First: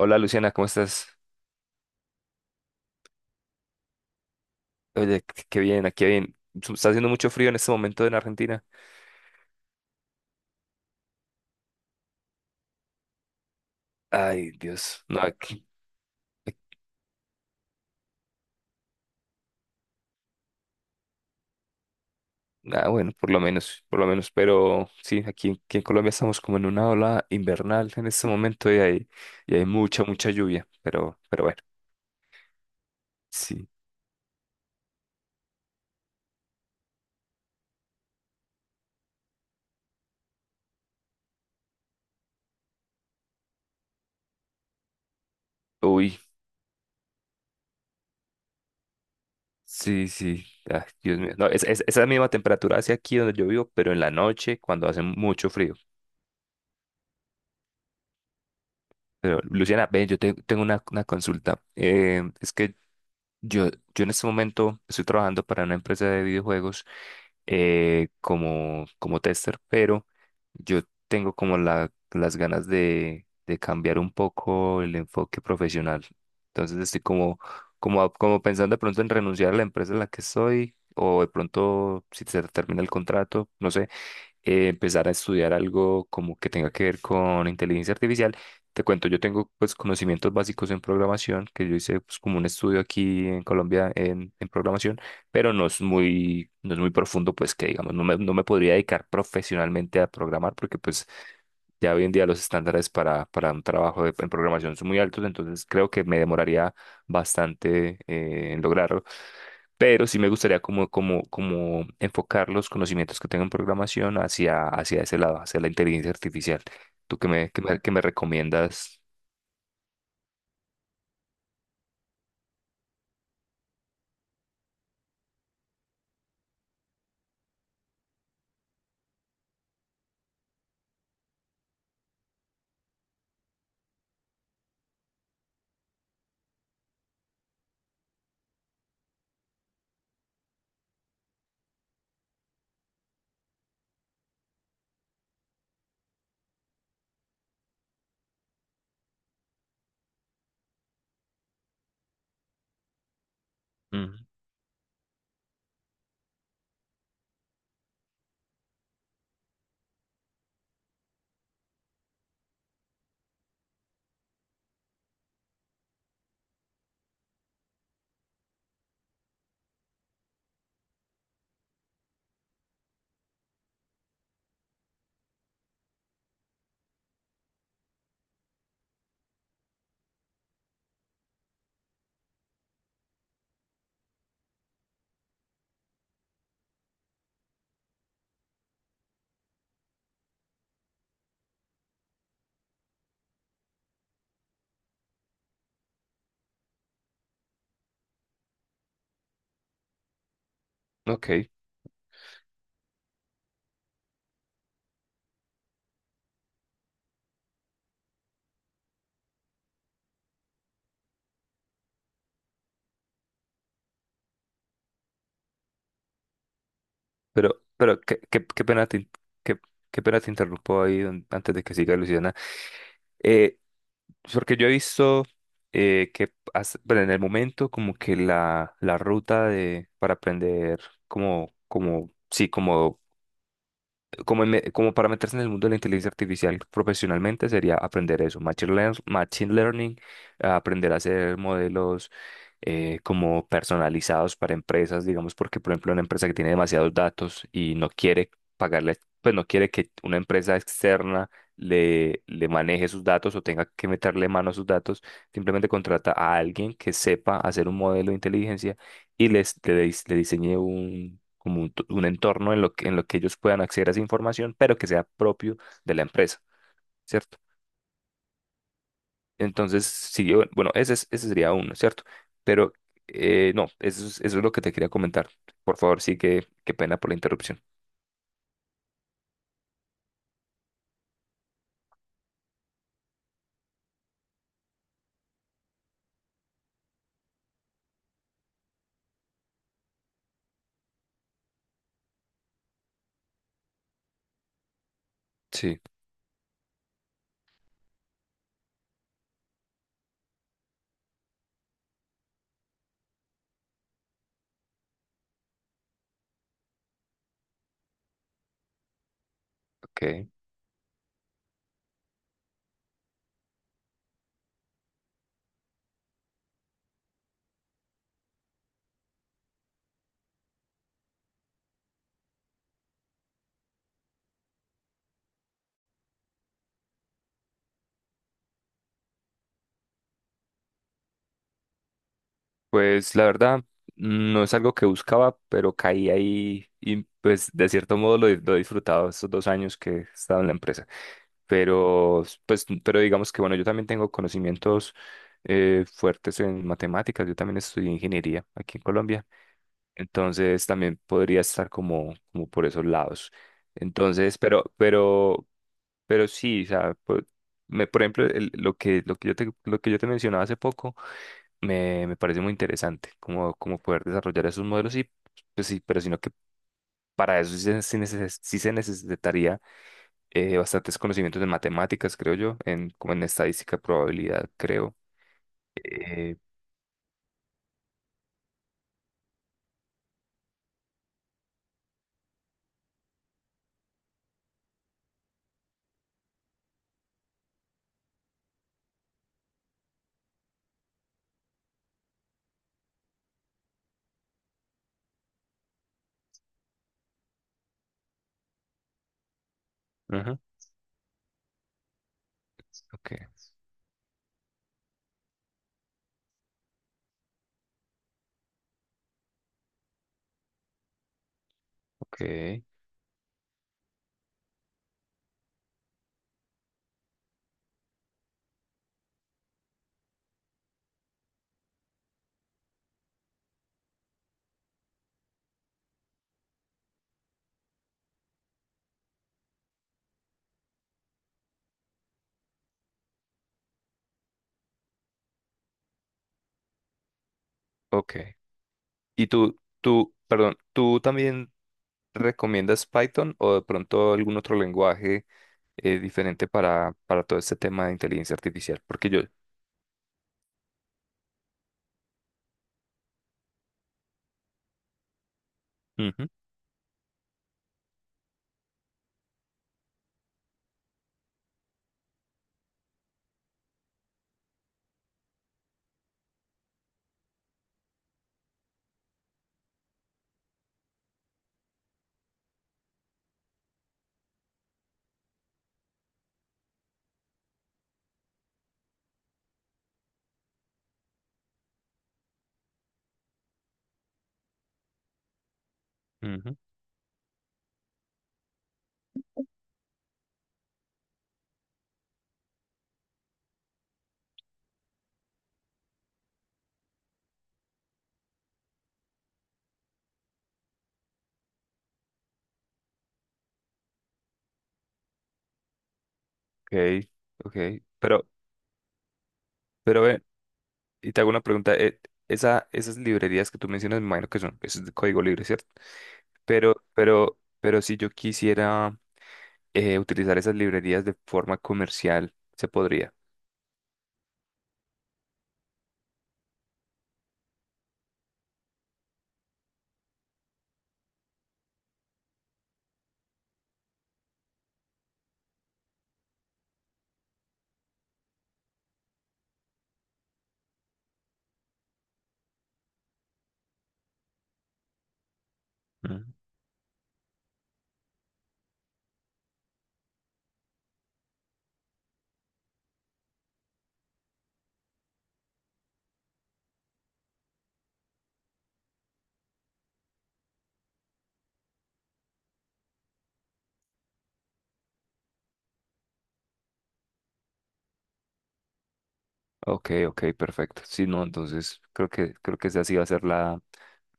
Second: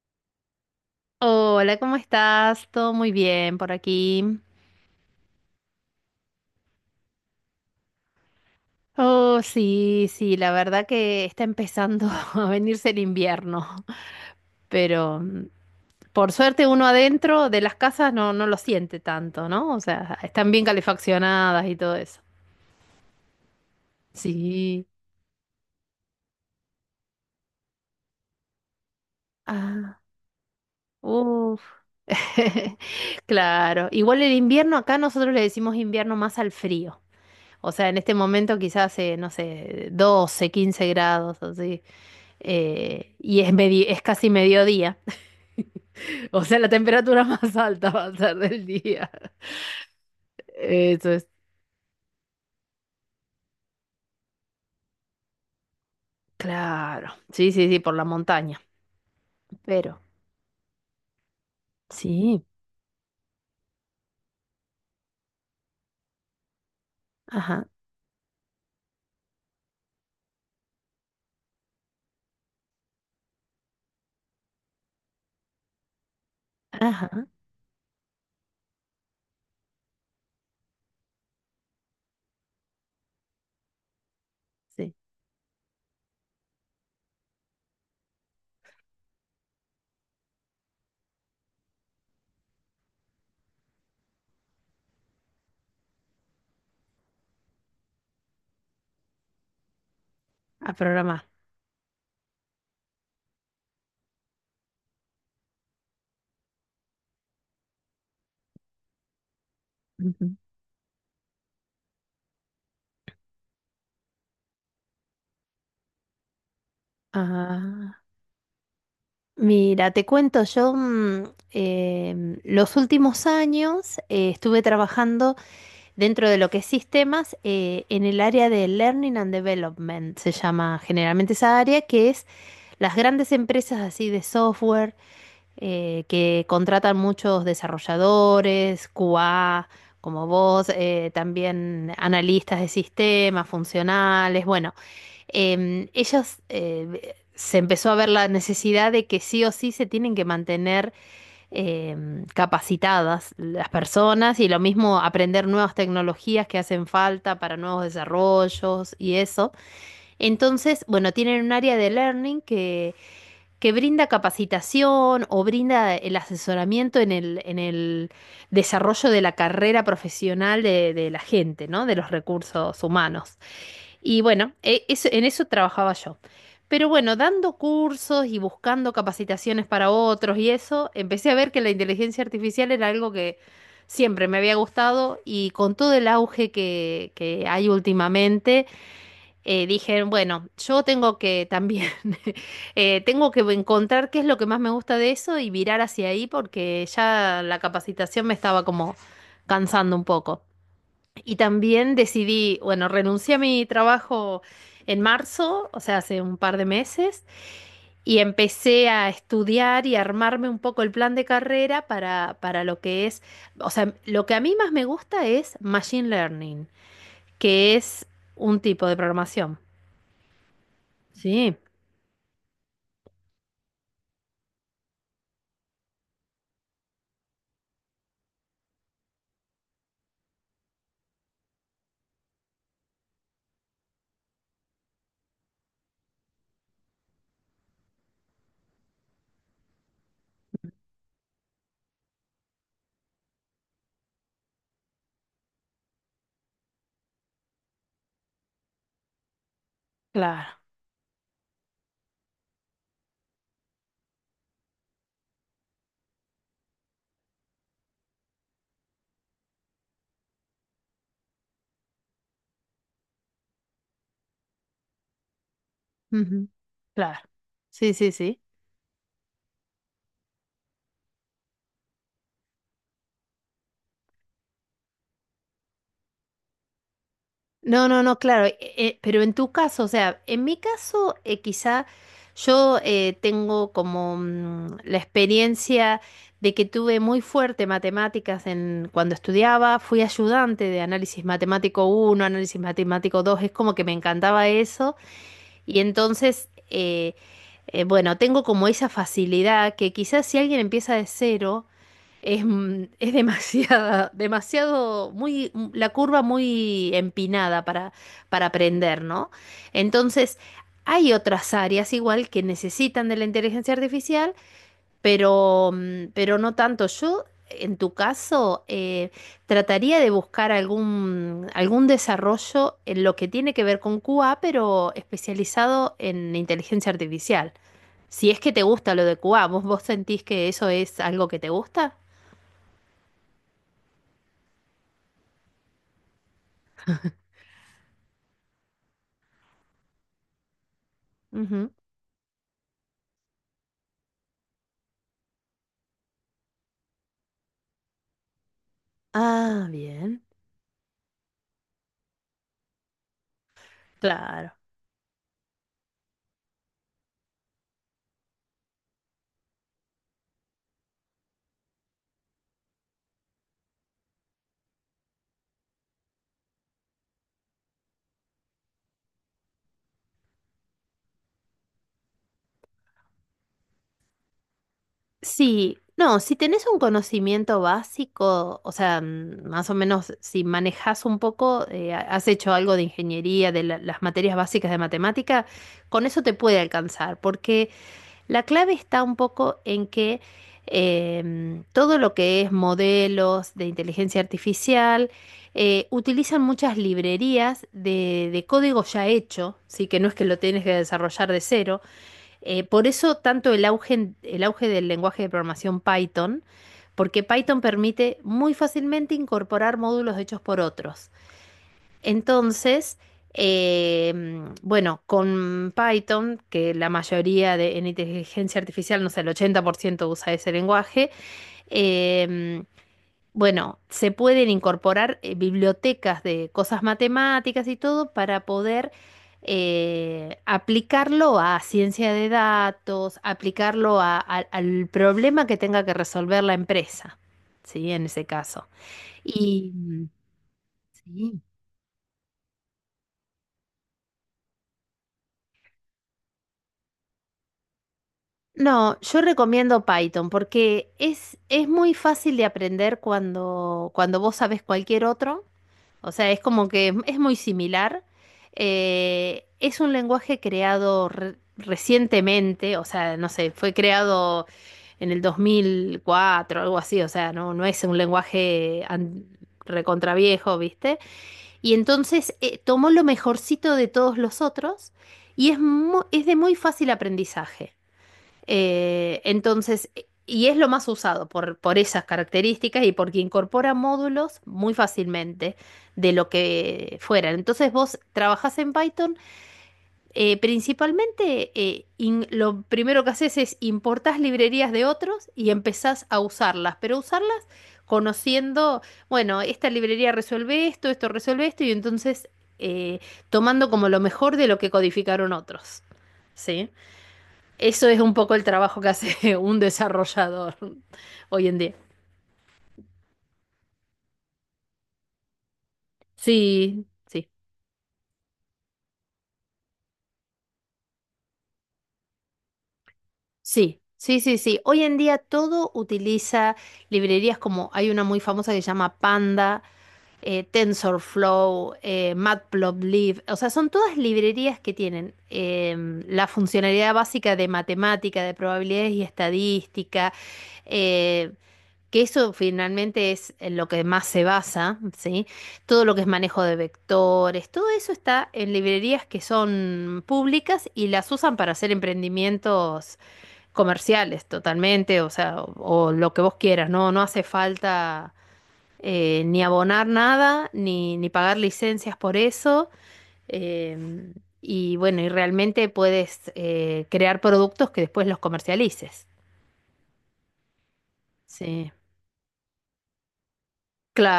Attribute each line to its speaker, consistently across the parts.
Speaker 1: Hola, Luciana, ¿cómo estás?
Speaker 2: Hola, ¿cómo estás? Todo muy bien por aquí.
Speaker 1: Oye, qué bien, aquí bien. Está haciendo mucho frío en este momento en Argentina.
Speaker 2: Oh, sí, sí, la verdad que está empezando a venirse el invierno,
Speaker 1: Ay, Dios.
Speaker 2: pero
Speaker 1: No, aquí.
Speaker 2: por
Speaker 1: aquí-
Speaker 2: suerte uno adentro de las casas no lo siente tanto, ¿no? O sea, están bien calefaccionadas y todo eso.
Speaker 1: Ah, bueno, por lo menos, por lo menos.
Speaker 2: Sí.
Speaker 1: Pero sí, aquí en Colombia estamos como en una ola invernal en este momento y hay
Speaker 2: Ah,
Speaker 1: mucha, mucha lluvia. Pero bueno,
Speaker 2: uff.
Speaker 1: sí.
Speaker 2: Claro. Igual el invierno, acá nosotros le decimos invierno más al frío. O sea, en este momento quizás, no sé, 12, 15 grados, así. Es casi mediodía.
Speaker 1: Uy,
Speaker 2: O sea, la temperatura más alta va a ser del día.
Speaker 1: sí, sí. Ay,
Speaker 2: Eso
Speaker 1: Dios
Speaker 2: es
Speaker 1: mío. No, esa misma temperatura hacia aquí donde yo vivo, pero en la noche cuando hace mucho frío.
Speaker 2: claro. Sí, sí, sí, por la montaña.
Speaker 1: Pero, Luciana,
Speaker 2: Pero
Speaker 1: ven, tengo una consulta.
Speaker 2: sí,
Speaker 1: Es que Yo, yo en este momento estoy trabajando para una empresa de videojuegos,
Speaker 2: ajá,
Speaker 1: como, como tester, pero yo tengo como las ganas de cambiar un poco el enfoque profesional. Entonces estoy
Speaker 2: ajá,
Speaker 1: como, como, como pensando de pronto en renunciar a la empresa en la que estoy, o de pronto si se termina el contrato, no sé,
Speaker 2: sí,
Speaker 1: empezar a estudiar algo como que tenga que ver con inteligencia artificial. Te cuento, yo tengo pues conocimientos básicos en programación, que yo hice pues como un estudio aquí en Colombia en programación, pero no es muy profundo, pues que digamos, no me podría dedicar profesionalmente a programar,
Speaker 2: a
Speaker 1: porque pues
Speaker 2: programar.
Speaker 1: ya hoy en día los estándares para un trabajo en programación son muy altos, entonces creo que me demoraría bastante, en lograrlo, pero sí me
Speaker 2: Ujú.
Speaker 1: gustaría como, como, como enfocar los conocimientos que tengo en programación hacia, hacia ese lado, hacia la inteligencia artificial. ¿Tú qué
Speaker 2: Ah,
Speaker 1: me recomiendas?
Speaker 2: mira, te cuento, yo los últimos años estuve trabajando dentro de lo que es sistemas, en el área de Learning and Development, se llama generalmente esa área, que es las grandes empresas así de software que contratan muchos desarrolladores, QA, como vos, también analistas de sistemas, funcionales, bueno, ellos se empezó a ver la necesidad de que sí o sí se tienen que mantener eh, capacitadas las
Speaker 1: Mm,
Speaker 2: personas y lo mismo aprender nuevas tecnologías que hacen falta para nuevos desarrollos y eso. Entonces, bueno, tienen un área de learning que brinda capacitación o brinda el asesoramiento en el desarrollo de la carrera profesional de la gente, ¿no? De los recursos humanos. Y bueno, en eso trabajaba yo. Pero bueno, dando cursos y buscando capacitaciones para otros y eso, empecé a ver que la inteligencia artificial era algo que siempre me había gustado y con todo el auge que hay últimamente, dije, bueno, yo tengo que también, tengo que encontrar qué es lo que más me gusta de eso y virar hacia ahí porque ya la capacitación me estaba como cansando un poco.
Speaker 1: ok,
Speaker 2: Y también decidí, bueno, renuncié a mi trabajo en marzo, o sea, hace un par de meses, y empecé a estudiar y a armarme un poco el plan de carrera para lo que es, o sea, lo que a mí más me gusta es Machine Learning, que
Speaker 1: pero
Speaker 2: es un
Speaker 1: qué
Speaker 2: tipo
Speaker 1: pena
Speaker 2: de programación.
Speaker 1: qué, qué pena te interrumpo ahí
Speaker 2: Sí,
Speaker 1: antes de que siga, Luciana. Eh, Porque yo he visto, que bueno, en el momento como que la ruta de, para aprender como, como, sí, como como, en como para meterse en el mundo de la inteligencia artificial profesionalmente sería aprender eso, machine learning, a aprender a hacer modelos, como personalizados para empresas, digamos, porque por ejemplo una empresa que tiene demasiados datos y no quiere pagarle, pues no quiere que una empresa
Speaker 2: claro.
Speaker 1: externa le maneje sus datos o tenga que meterle mano a sus datos, simplemente contrata a alguien que sepa hacer un modelo de inteligencia y le diseñé un, como un, un entorno en lo que ellos puedan acceder a esa información, pero que sea propio de la empresa,
Speaker 2: Ujú, claro.
Speaker 1: ¿cierto?
Speaker 2: Sí, sí, sí.
Speaker 1: Entonces, sí, bueno, ese sería uno, ¿cierto? Pero no, eso es lo que te quería comentar. Por favor, sí, que, qué pena por la interrupción.
Speaker 2: No, no, no, claro, pero en tu caso, o sea, en mi caso, quizá yo tengo como la experiencia de que tuve muy fuerte matemáticas en, cuando estudiaba, fui ayudante de análisis matemático uno, análisis matemático 2. Es como que me encantaba eso,
Speaker 1: Sí,
Speaker 2: y entonces, bueno, tengo como esa facilidad que quizás si alguien empieza de cero, es demasiada, demasiado, muy, la curva muy empinada para aprender, ¿no?
Speaker 1: ok.
Speaker 2: Entonces, hay otras áreas igual que necesitan de la inteligencia artificial, pero, pero no tanto. Yo, en tu caso, trataría de buscar algún, algún desarrollo en lo que tiene que ver con QA, pero especializado en inteligencia artificial. Si es que te gusta lo de QA, ¿vos, vos sentís que eso es algo que te gusta?
Speaker 1: Pues la verdad, no es algo que buscaba, pero caí ahí y pues de cierto modo lo he disfrutado estos dos años que he estado en la empresa. Pero pues, pero digamos que bueno, yo también tengo conocimientos, fuertes en matemáticas, yo también estudié ingeniería aquí en Colombia,
Speaker 2: Ah, bien,
Speaker 1: entonces también podría estar como como por esos lados. Entonces,
Speaker 2: claro.
Speaker 1: pero pero sí, o sea, me, por ejemplo, lo que lo que yo te mencionaba hace poco me, me parece muy interesante como como poder desarrollar esos modelos, y pues sí, pero sino que para eso sí sí se necesitaría, bastantes conocimientos en matemáticas, creo yo, en, como en estadística, probabilidad, creo.
Speaker 2: Sí, no,
Speaker 1: Eh,
Speaker 2: si tenés un conocimiento básico, o sea, más o menos si manejás un poco, has hecho algo de ingeniería, de las materias básicas de matemática, con eso te puede alcanzar, porque la clave está un poco en que todo lo que es modelos de inteligencia artificial, utilizan muchas librerías de código ya hecho, sí, que no es que
Speaker 1: ujú.
Speaker 2: lo tienes que desarrollar de cero. Por
Speaker 1: Ok,
Speaker 2: eso tanto el auge del lenguaje de programación Python, porque Python permite muy fácilmente incorporar módulos hechos por otros.
Speaker 1: ok,
Speaker 2: Entonces, eh, bueno, con Python, que la mayoría de, en inteligencia artificial, no sé, el 80% usa ese lenguaje, eh, bueno, se pueden incorporar bibliotecas de cosas matemáticas y todo para poder aplicarlo a ciencia de datos, aplicarlo al problema que tenga que resolver la empresa, ¿sí? En ese
Speaker 1: ok.
Speaker 2: caso.
Speaker 1: ¿Y
Speaker 2: Y
Speaker 1: perdón, tú
Speaker 2: sí.
Speaker 1: también recomiendas Python, o de pronto algún otro lenguaje, diferente para todo este tema de inteligencia artificial?
Speaker 2: No,
Speaker 1: Porque
Speaker 2: yo
Speaker 1: yo...
Speaker 2: recomiendo Python porque es muy fácil de aprender cuando, cuando vos sabés cualquier otro. O
Speaker 1: Ujú,
Speaker 2: sea, es como que es muy similar. Es un lenguaje creado recientemente, o sea, no sé, fue creado en el 2004, algo así, o sea, no, no es un lenguaje recontraviejo, ¿viste? Y entonces tomó lo mejorcito de todos los otros y es de muy fácil aprendizaje. Entonces, y es lo más usado por esas características y porque incorpora módulos muy fácilmente de lo
Speaker 1: ujú,
Speaker 2: que fueran. Entonces vos trabajás en Python, principalmente lo primero que haces es importás librerías de otros y empezás a usarlas, pero usarlas conociendo, bueno, esta librería resuelve esto, esto resuelve esto, y entonces eh, tomando como lo mejor de lo que codificaron otros. ¿Sí?
Speaker 1: ok, ok.
Speaker 2: Eso es un
Speaker 1: Pero,
Speaker 2: poco el trabajo que hace un
Speaker 1: pero ven,
Speaker 2: desarrollador
Speaker 1: y te hago una
Speaker 2: hoy en día.
Speaker 1: pregunta, esas librerías que tú mencionas, me imagino que son, eso es de código libre, ¿cierto?
Speaker 2: Sí, sí,
Speaker 1: Pero si yo quisiera, utilizar esas librerías de forma comercial, se podría.
Speaker 2: sí, sí, sí, sí. Hoy en día todo utiliza librerías, como hay una muy famosa que se llama Panda, TensorFlow, Matplotlib. O sea, son todas librerías que tienen la funcionalidad básica de matemática, de probabilidades y estadística. eh, que eso finalmente es en lo que más se basa, ¿sí? Todo lo que es
Speaker 1: Ujú.
Speaker 2: manejo de vectores, todo eso está en librerías que son públicas y las usan para hacer emprendimientos comerciales totalmente, o sea, o lo que vos quieras, ¿no? No hace falta ni abonar nada, ni pagar licencias por eso. em, y bueno, y realmente puedes crear productos que después los comercialices.
Speaker 1: Ok, ok, perfecto. Si no,
Speaker 2: Sí.
Speaker 1: entonces creo que esa sí va a ser la,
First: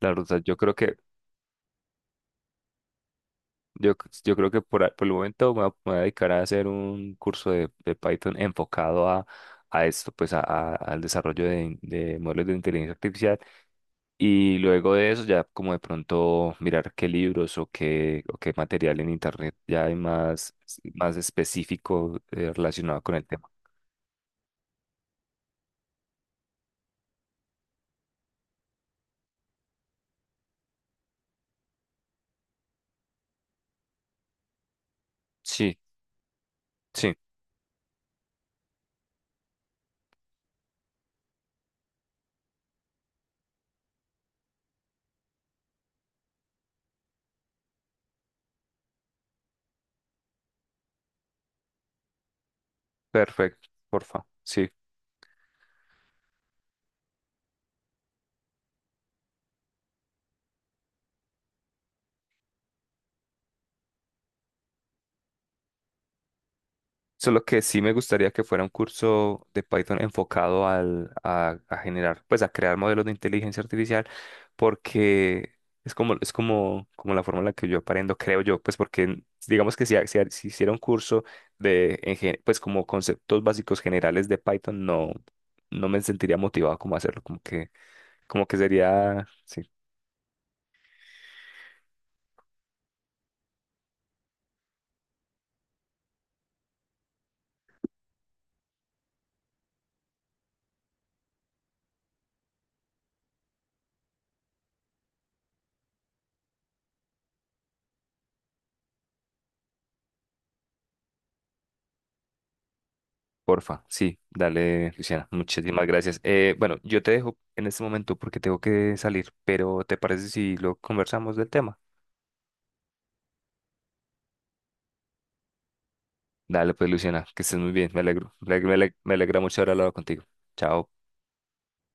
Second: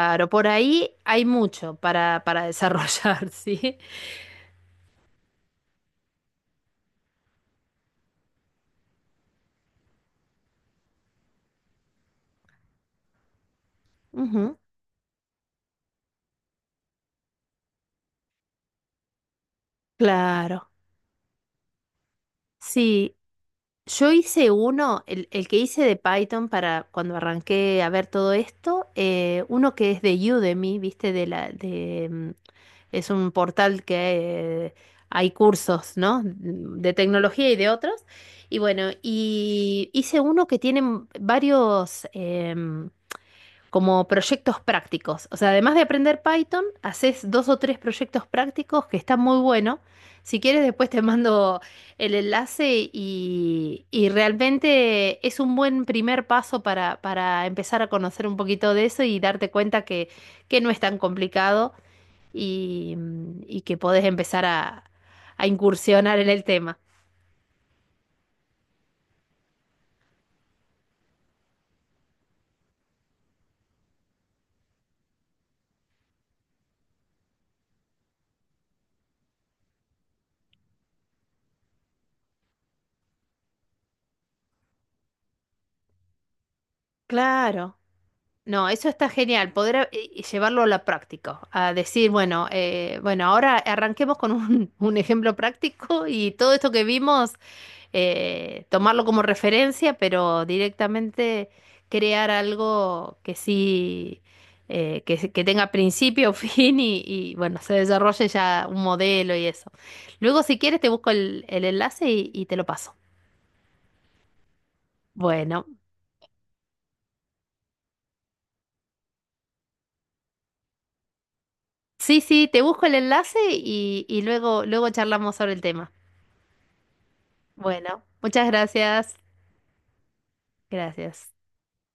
Speaker 1: la ruta.
Speaker 2: por ahí hay mucho para desarrollar, ¿sí?
Speaker 1: Yo, yo creo que por, por el momento me voy a dedicar a hacer un curso de Python enfocado a esto, pues a, al desarrollo de, de modelos de inteligencia artificial.
Speaker 2: Ujú.
Speaker 1: Y luego de eso ya como de pronto mirar qué libros o qué material en internet ya hay más,
Speaker 2: Claro.
Speaker 1: más específico, relacionado con
Speaker 2: Sí,
Speaker 1: el tema.
Speaker 2: yo hice uno, el que hice de Python para cuando arranqué a ver todo esto, uno que es de Udemy, ¿viste? De la, de, mm, Es un portal que hay
Speaker 1: Sí,
Speaker 2: cursos, ¿no? De
Speaker 1: sí,
Speaker 2: tecnología y de otros. Y bueno, y hice uno que tiene varios, como proyectos prácticos. O sea, además de aprender Python, haces dos o tres proyectos prácticos que están muy buenos. Si quieres, después te mando el enlace
Speaker 1: perfecto,
Speaker 2: y
Speaker 1: porfa. Sí.
Speaker 2: realmente es un buen primer paso para empezar a conocer un poquito de eso y darte cuenta que no es tan complicado y, y que podés empezar a incursionar en el tema.
Speaker 1: Solo que sí me gustaría que fuera un curso de Python enfocado al, a generar, pues a crear modelos de inteligencia artificial, porque es como, como la forma en la que yo aprendo, creo yo, pues porque digamos que si hiciera un curso de, en pues como conceptos básicos generales de Python, no, no me sentiría motivado como a hacerlo,
Speaker 2: Claro.
Speaker 1: como que
Speaker 2: No, eso está
Speaker 1: sería,
Speaker 2: genial,
Speaker 1: sí,
Speaker 2: poder llevarlo a la práctica, a decir, bueno, ahora arranquemos con un, un ejemplo práctico y todo esto que vimos, tomarlo como referencia, pero directamente crear algo que sí, que tenga principio, fin y, bueno, se desarrolle ya un modelo y eso. Luego, si quieres, te busco el enlace y te lo paso.
Speaker 1: porfa, sí, dale, Luciana,
Speaker 2: Bueno,
Speaker 1: muchísimas gracias. Bueno, yo te dejo en este momento porque tengo que salir, pero ¿te parece si lo conversamos del tema?
Speaker 2: sí, sí, te busco el enlace y luego charlamos sobre el tema.
Speaker 1: Dale, pues, Luciana, que estés muy bien, me
Speaker 2: Bueno,
Speaker 1: alegro,
Speaker 2: muchas gracias.
Speaker 1: me alegra mucho haber hablado contigo. Chao.
Speaker 2: Gracias.